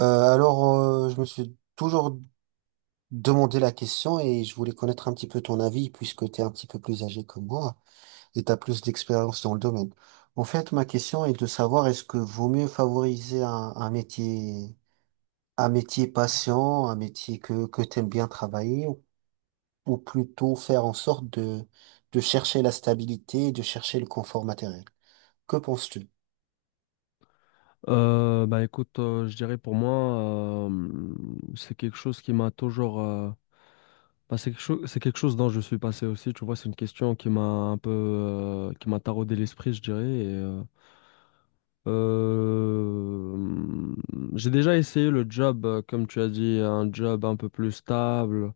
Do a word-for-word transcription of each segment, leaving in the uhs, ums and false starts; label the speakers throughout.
Speaker 1: Euh, alors, euh, je me suis toujours demandé la question et je voulais connaître un petit peu ton avis puisque tu es un petit peu plus âgé que moi et tu as plus d'expérience dans le domaine. En fait, ma question est de savoir est-ce que vaut mieux favoriser un, un métier, un métier patient, un métier que, que tu aimes bien travailler ou, ou plutôt faire en sorte de, de chercher la stabilité, et de chercher le confort matériel. Que penses-tu?
Speaker 2: Euh, bah écoute, euh, je dirais pour moi, euh, c'est quelque chose qui m'a toujours... euh, bah, c'est quelque chose, c'est quelque chose dont je suis passé aussi, tu vois, c'est une question qui m'a un peu... euh, qui m'a taraudé l'esprit, je dirais. et, euh, euh, j'ai déjà essayé le job, euh, comme tu as dit, un job un peu plus stable,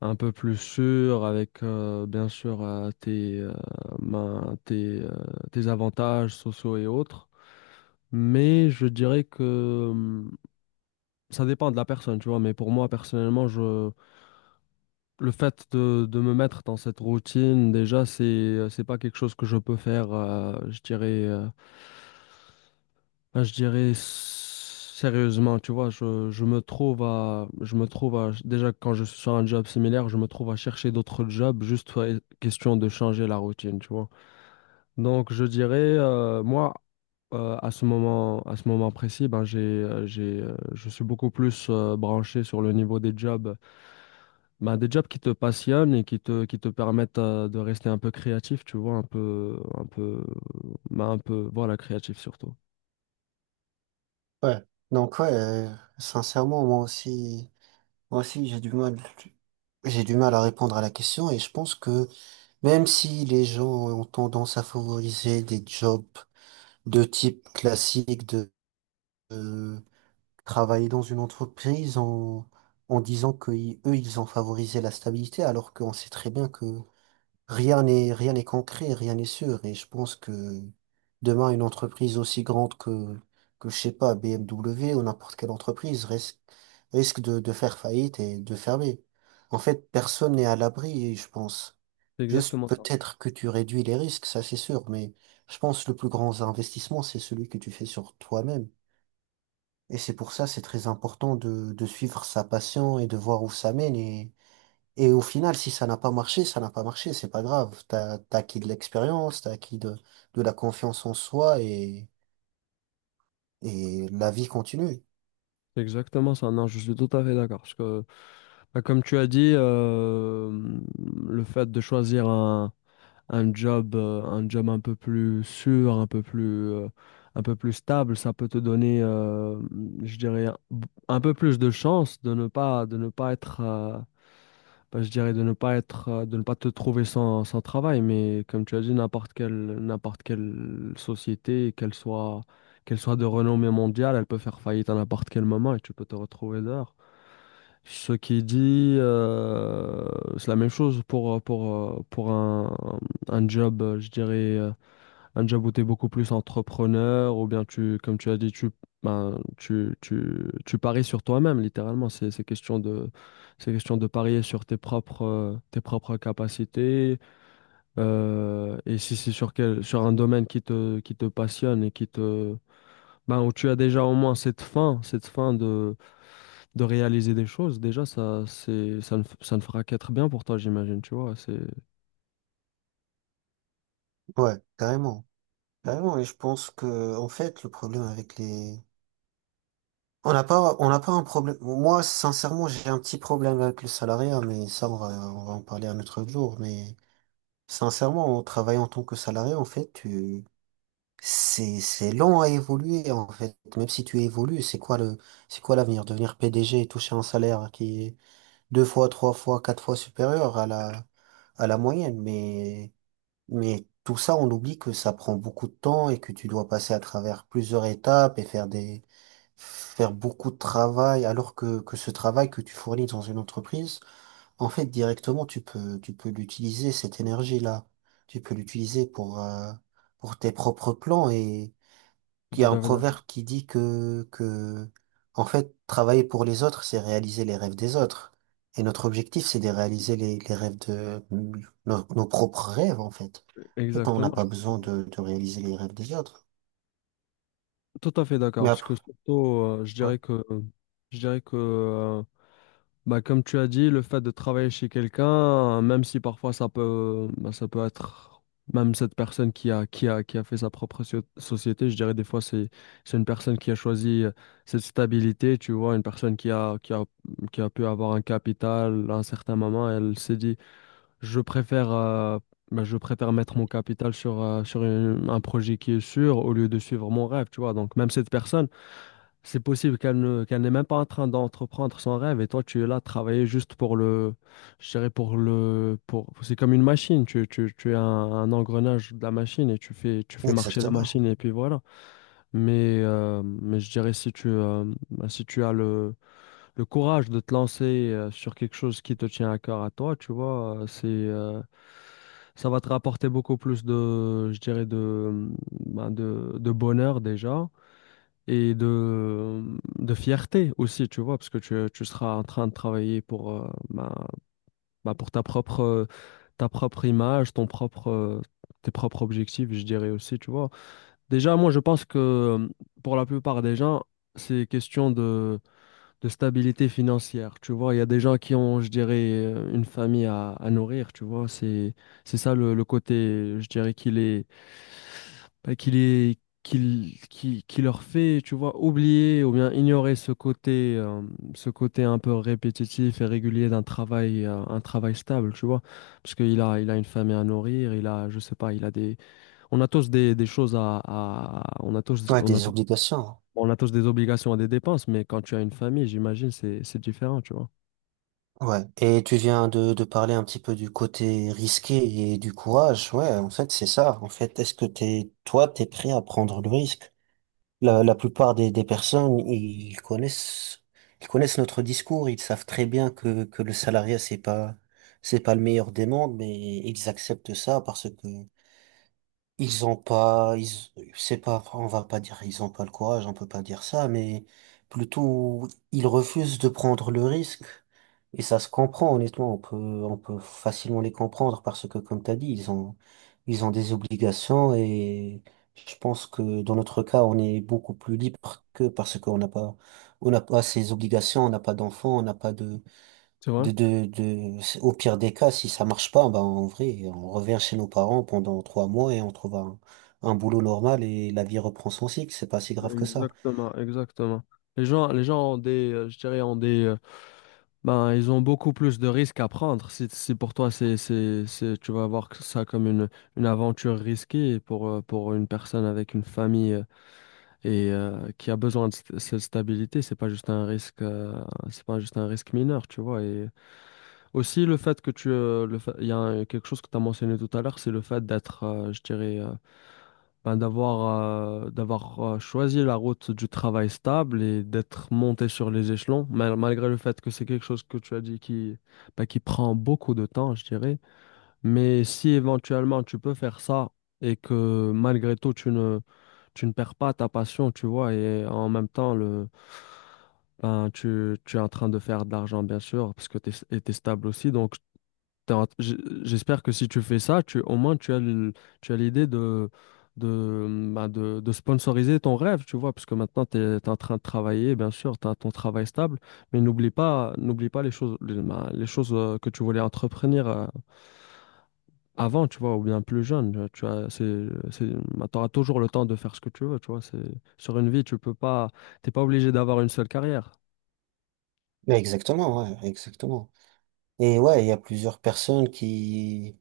Speaker 2: un peu plus sûr, avec euh, bien sûr euh, tes, euh, ben, tes, euh, tes avantages sociaux et autres. Mais je dirais que... Ça dépend de la personne, tu vois, mais pour moi, personnellement, je... Le fait de, de me mettre dans cette routine, déjà, c'est, c'est pas quelque chose que je peux faire, euh, je dirais, euh, ben, je dirais s- sérieusement, tu vois, je, je me trouve à, je me trouve à, déjà, quand je suis sur un job similaire, je me trouve à chercher d'autres jobs, juste euh, question de changer la routine, tu vois. Donc, je dirais, euh, moi, euh, à ce moment, à ce moment précis, ben, j'ai, euh, j'ai, euh, je suis beaucoup plus euh, branché sur le niveau des jobs. Bah, des jobs qui te passionnent et qui te, qui te permettent euh, de rester un peu créatif, tu vois, un peu, un peu, bah, un peu, voilà, créatif surtout.
Speaker 1: Ouais. Donc, ouais, euh, sincèrement, moi aussi. Moi aussi, j'ai du mal. J'ai du mal à répondre à la question et je pense que même si les gens ont tendance à favoriser des jobs de type classique de euh, travailler dans une entreprise en, en disant que ils- eux, ils ont favorisé la stabilité alors qu'on sait très bien que Rien n'est, rien n'est concret, rien n'est sûr. Et je pense que demain, une entreprise aussi grande que, que je sais pas, B M W ou n'importe quelle entreprise risque, risque de, de faire faillite et de fermer. En fait, personne n'est à l'abri, je pense.
Speaker 2: C'est
Speaker 1: Juste
Speaker 2: exactement ça.
Speaker 1: peut-être que tu réduis les risques, ça c'est sûr, mais je pense que le plus grand investissement, c'est celui que tu fais sur toi-même. Et c'est pour ça, c'est très important de, de suivre sa passion et de voir où ça mène. Et, et au final, si ça n'a pas marché, ça n'a pas marché, c'est pas grave. T'as, t'as acquis de l'expérience, t'as acquis de, de la confiance en soi et, et la vie continue.
Speaker 2: C'est exactement ça. Non, je suis tout à fait d'accord. Parce que, bah, comme tu as dit, euh, le fait de choisir un, un job, euh, un job un peu plus sûr, un peu plus, euh, un peu plus stable, ça peut te donner, euh, je dirais, un un peu plus de chance de ne pas, de ne pas être, euh, bah, je dirais, de ne pas être, euh, de ne pas te trouver sans, sans travail. Mais comme tu as dit, n'importe quelle, n'importe quelle société, qu'elle soit, qu'elle soit de renommée mondiale, elle peut faire faillite à n'importe quel moment et tu peux te retrouver dehors. Ce qui dit, euh, c'est la même chose pour, pour, euh, pour un, un job, euh, je dirais, euh, un job où tu es beaucoup plus entrepreneur, ou bien tu, comme tu as dit, tu, ben, tu, tu, tu paries sur toi-même, littéralement. C'est, c'est question de, c'est question de parier sur tes propres, euh, tes propres capacités. Euh, et si c'est sur quel, sur un domaine qui te, qui te passionne et qui te, ben, où tu as déjà au moins cette fin, cette fin de, de réaliser des choses, déjà, ça, c'est, ça ne, f- ça ne fera qu'être bien pour toi, j'imagine, tu vois. C'est,
Speaker 1: Ouais, carrément. Carrément. Et je pense que, en fait, le problème avec les, on n'a pas, on n'a pas un problème. Moi, sincèrement, j'ai un petit problème avec le salariat, mais ça, on va, on va en parler un autre jour. Mais sincèrement, en travaillant en tant que salarié, en fait, tu C'est, c'est long à évoluer en fait. Même si tu évolues, c'est quoi le, c'est quoi l'avenir? Devenir P D G et toucher un salaire qui est deux fois, trois fois, quatre fois supérieur à la, à la moyenne. Mais, mais tout ça, on oublie que ça prend beaucoup de temps et que tu dois passer à travers plusieurs étapes et faire des, faire beaucoup de travail. Alors que, que ce travail que tu fournis dans une entreprise, en fait, directement, tu peux, tu peux l'utiliser, cette énergie-là. Tu peux l'utiliser pour, euh, pour tes propres plans.
Speaker 2: je
Speaker 1: Il y
Speaker 2: suis
Speaker 1: a
Speaker 2: tout
Speaker 1: un
Speaker 2: à fait d'accord.
Speaker 1: proverbe qui dit que, que, en fait, travailler pour les autres, c'est réaliser les rêves des autres. Et notre objectif, c'est de réaliser les, les rêves de nos, nos propres rêves, en fait. En fait, on n'a
Speaker 2: Exactement. Je
Speaker 1: pas
Speaker 2: suis tout à
Speaker 1: besoin
Speaker 2: fait,
Speaker 1: de, de réaliser les rêves des autres.
Speaker 2: tout à fait d'accord.
Speaker 1: Mais
Speaker 2: Parce
Speaker 1: après,
Speaker 2: que surtout, euh, je
Speaker 1: ouais,
Speaker 2: dirais que, je dirais que euh, bah, comme tu as dit, le fait de travailler chez quelqu'un, euh, même si parfois ça peut, bah, ça peut être même cette personne qui a, qui a, qui a fait sa propre so- société, je dirais des fois, c'est, c'est une personne qui a choisi euh, cette stabilité, tu vois, une personne qui a, qui a, qui a pu avoir un capital à un certain moment, elle s'est dit. Je préfère, euh, bah, je préfère mettre mon capital sur, euh, sur une- un projet qui est sûr au lieu de suivre mon rêve, tu vois. Donc, même cette personne, c'est possible qu'elle ne, qu'elle n'est même pas en train d'entreprendre son rêve et toi, tu es là, travailler juste pour le, je dirais pour le, pour, c'est comme une machine, tu, tu, tu es un, un engrenage de la machine et tu fais, tu fais marcher la
Speaker 1: exactement.
Speaker 2: machine et puis voilà. Mais, euh, mais je dirais si tu, euh, bah, si tu as le, le courage de te lancer euh, sur quelque chose qui te tient à cœur à toi, tu vois, euh, c'est euh, ça va te rapporter beaucoup plus de, je dirais de, ben, de, de bonheur déjà et de, mm, de fierté aussi, tu vois, parce que tu, tu seras en train de travailler pour, euh, ben, ben, pour ta propre, ta propre image, ton propre, euh, tes propres objectifs, je dirais aussi, tu vois. Déjà, moi, je pense que euh, pour la plupart des gens, c'est question de de stabilité financière. Tu vois, il y a des gens qui ont, je dirais, euh, une famille à, à nourrir, tu vois. C'est, c'est ça le, le côté, je dirais, qu'il est, bah, qu'il est, qu'il, qui, qui leur fait, tu vois, oublier ou bien ignorer ce côté, euh, ce côté un peu répétitif et régulier d'un travail, euh, un travail stable, tu vois. Parce qu'il a, il a une famille à nourrir, il a, je sais pas, il a des, on a tous des, des choses à, à- on a tous,
Speaker 1: Ouais,
Speaker 2: on a
Speaker 1: des
Speaker 2: tous-
Speaker 1: obligations. Hein.
Speaker 2: on a tous des obligations et des dépenses, mais quand tu as une famille, j'imagine, c'est c'est différent, tu vois.
Speaker 1: Ouais. Et tu viens de, de parler un petit peu du côté risqué et du courage. Ouais, en fait, c'est ça. En fait, est-ce que t'es, toi, t'es prêt à prendre le risque? La, la plupart des, des personnes, ils connaissent, ils connaissent notre discours, ils savent très bien que, que le salariat, c'est pas, c'est pas le meilleur des mondes, mais ils acceptent ça parce que ils ont pas, ils, c'est pas, on va pas dire ils ont pas le courage, on peut pas dire ça, mais plutôt ils refusent de prendre le risque. Et ça se comprend, honnêtement, on peut, on peut facilement les comprendre parce que, comme t'as dit, ils ont, ils ont des obligations et je pense que dans notre cas, on est beaucoup plus libre que parce qu'on n'a pas, on n'a pas ces obligations, on n'a pas d'enfants, on n'a pas de,
Speaker 2: C'est vrai?
Speaker 1: de, de, de, au pire des cas, si ça marche pas, ben, en vrai, on revient chez nos parents pendant trois mois et on trouve un, un boulot normal et la vie reprend son cycle. C'est pas si grave que ça.
Speaker 2: Exactement, exactement. Les gens, les gens ont des, euh, je dirais, ont des, euh, ben, ils ont beaucoup plus de risques à prendre. Si, si pour toi, c'est, c'est, c'est, tu vas voir que ça comme une, une aventure risquée pour, euh, pour une personne avec une famille euh, et euh, qui a besoin de st- cette stabilité, c'est pas juste un risque, euh, c'est pas juste un risque mineur, tu vois. Et aussi le fait que tu, euh, le fait- il y a un quelque chose que tu as mentionné tout à l'heure, c'est le fait d'être, euh, je dirais, euh, ben, d'avoir euh, d'avoir euh, choisi la route du travail stable et d'être monté sur les échelons, mal- malgré le fait que c'est quelque chose que tu as dit qui, ben, qui prend beaucoup de temps, je dirais. Mais si éventuellement tu peux faire ça et que malgré tout tu ne, tu ne perds pas ta passion, tu vois, et en même temps le, ben, tu, tu es en train de faire de l'argent, bien sûr, parce que tu es, stable aussi. Donc, T'as- j- j'espère que si tu fais ça, tu, au moins tu as le- tu as l'idée de, de, bah, de, de sponsoriser ton rêve, tu vois, parce que maintenant tu es en train de travailler, bien sûr, tu as ton travail stable, mais n'oublie pas, n'oublie pas les choses, les, bah, les choses euh, que tu voulais entreprendre euh, avant, tu vois, ou bien plus jeune. euh, Tu as, c'est, c'est, auras toujours le temps de faire ce que tu veux, tu vois. C'est, sur une vie, tu peux pas, t'es pas obligé d'avoir une seule carrière.
Speaker 1: Mais exactement, ouais, exactement. Et ouais, il y a plusieurs personnes qui,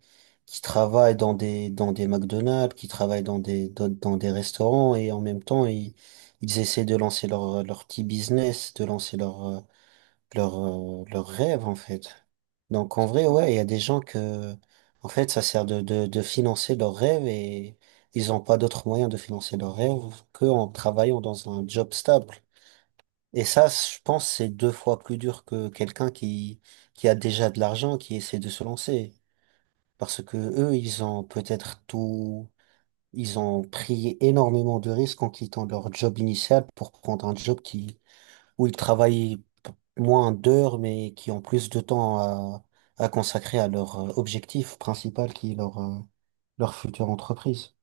Speaker 1: qui travaillent dans des, dans des McDonald's, qui travaillent dans des, dans, dans des restaurants et en même temps, ils, ils essaient de lancer leur, leur petit business, de lancer leur, euh, leur, euh, leur rêve en fait. Donc en
Speaker 2: C'est
Speaker 1: vrai,
Speaker 2: sûr,
Speaker 1: ouais, il y a des gens que, en fait, ça sert de, de, de financer leurs rêves et ils n'ont pas d'autre moyen de financer leurs rêves qu'en travaillant dans un job stable. Et ça, je pense, c'est deux fois plus dur que quelqu'un qui, qui a déjà de l'argent, qui essaie de se lancer. Parce que eux, ils ont peut-être tout, ils ont pris énormément de risques en quittant leur job initial pour prendre un job qui, où ils travaillent p- moins d'heures, mais qui ont plus de temps à, à consacrer à leur euh, objectif principal qui est leur, euh, leur future entreprise.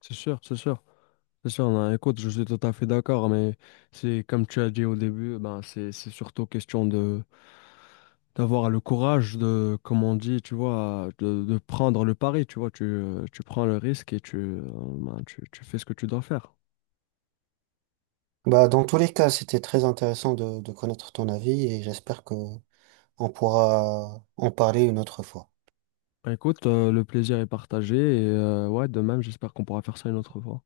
Speaker 2: c'est sûr, c'est sûr. C'est sûr, non, écoute, je suis tout à fait d'accord, mais c'est comme tu as dit au début, ben c'est c'est surtout question de, d'avoir le courage de, comme on dit, tu vois, de, de prendre le pari, tu vois, tu, euh, tu prends le risque et tu, euh, ben, tu, tu fais ce que tu dois faire.
Speaker 1: Bah, dans tous les cas, c'était très intéressant de, de connaître ton avis et j'espère que on pourra en parler une autre fois.
Speaker 2: Ben, écoute, euh, le plaisir est partagé et euh, ouais, de même, j'espère qu'on pourra faire ça une autre fois.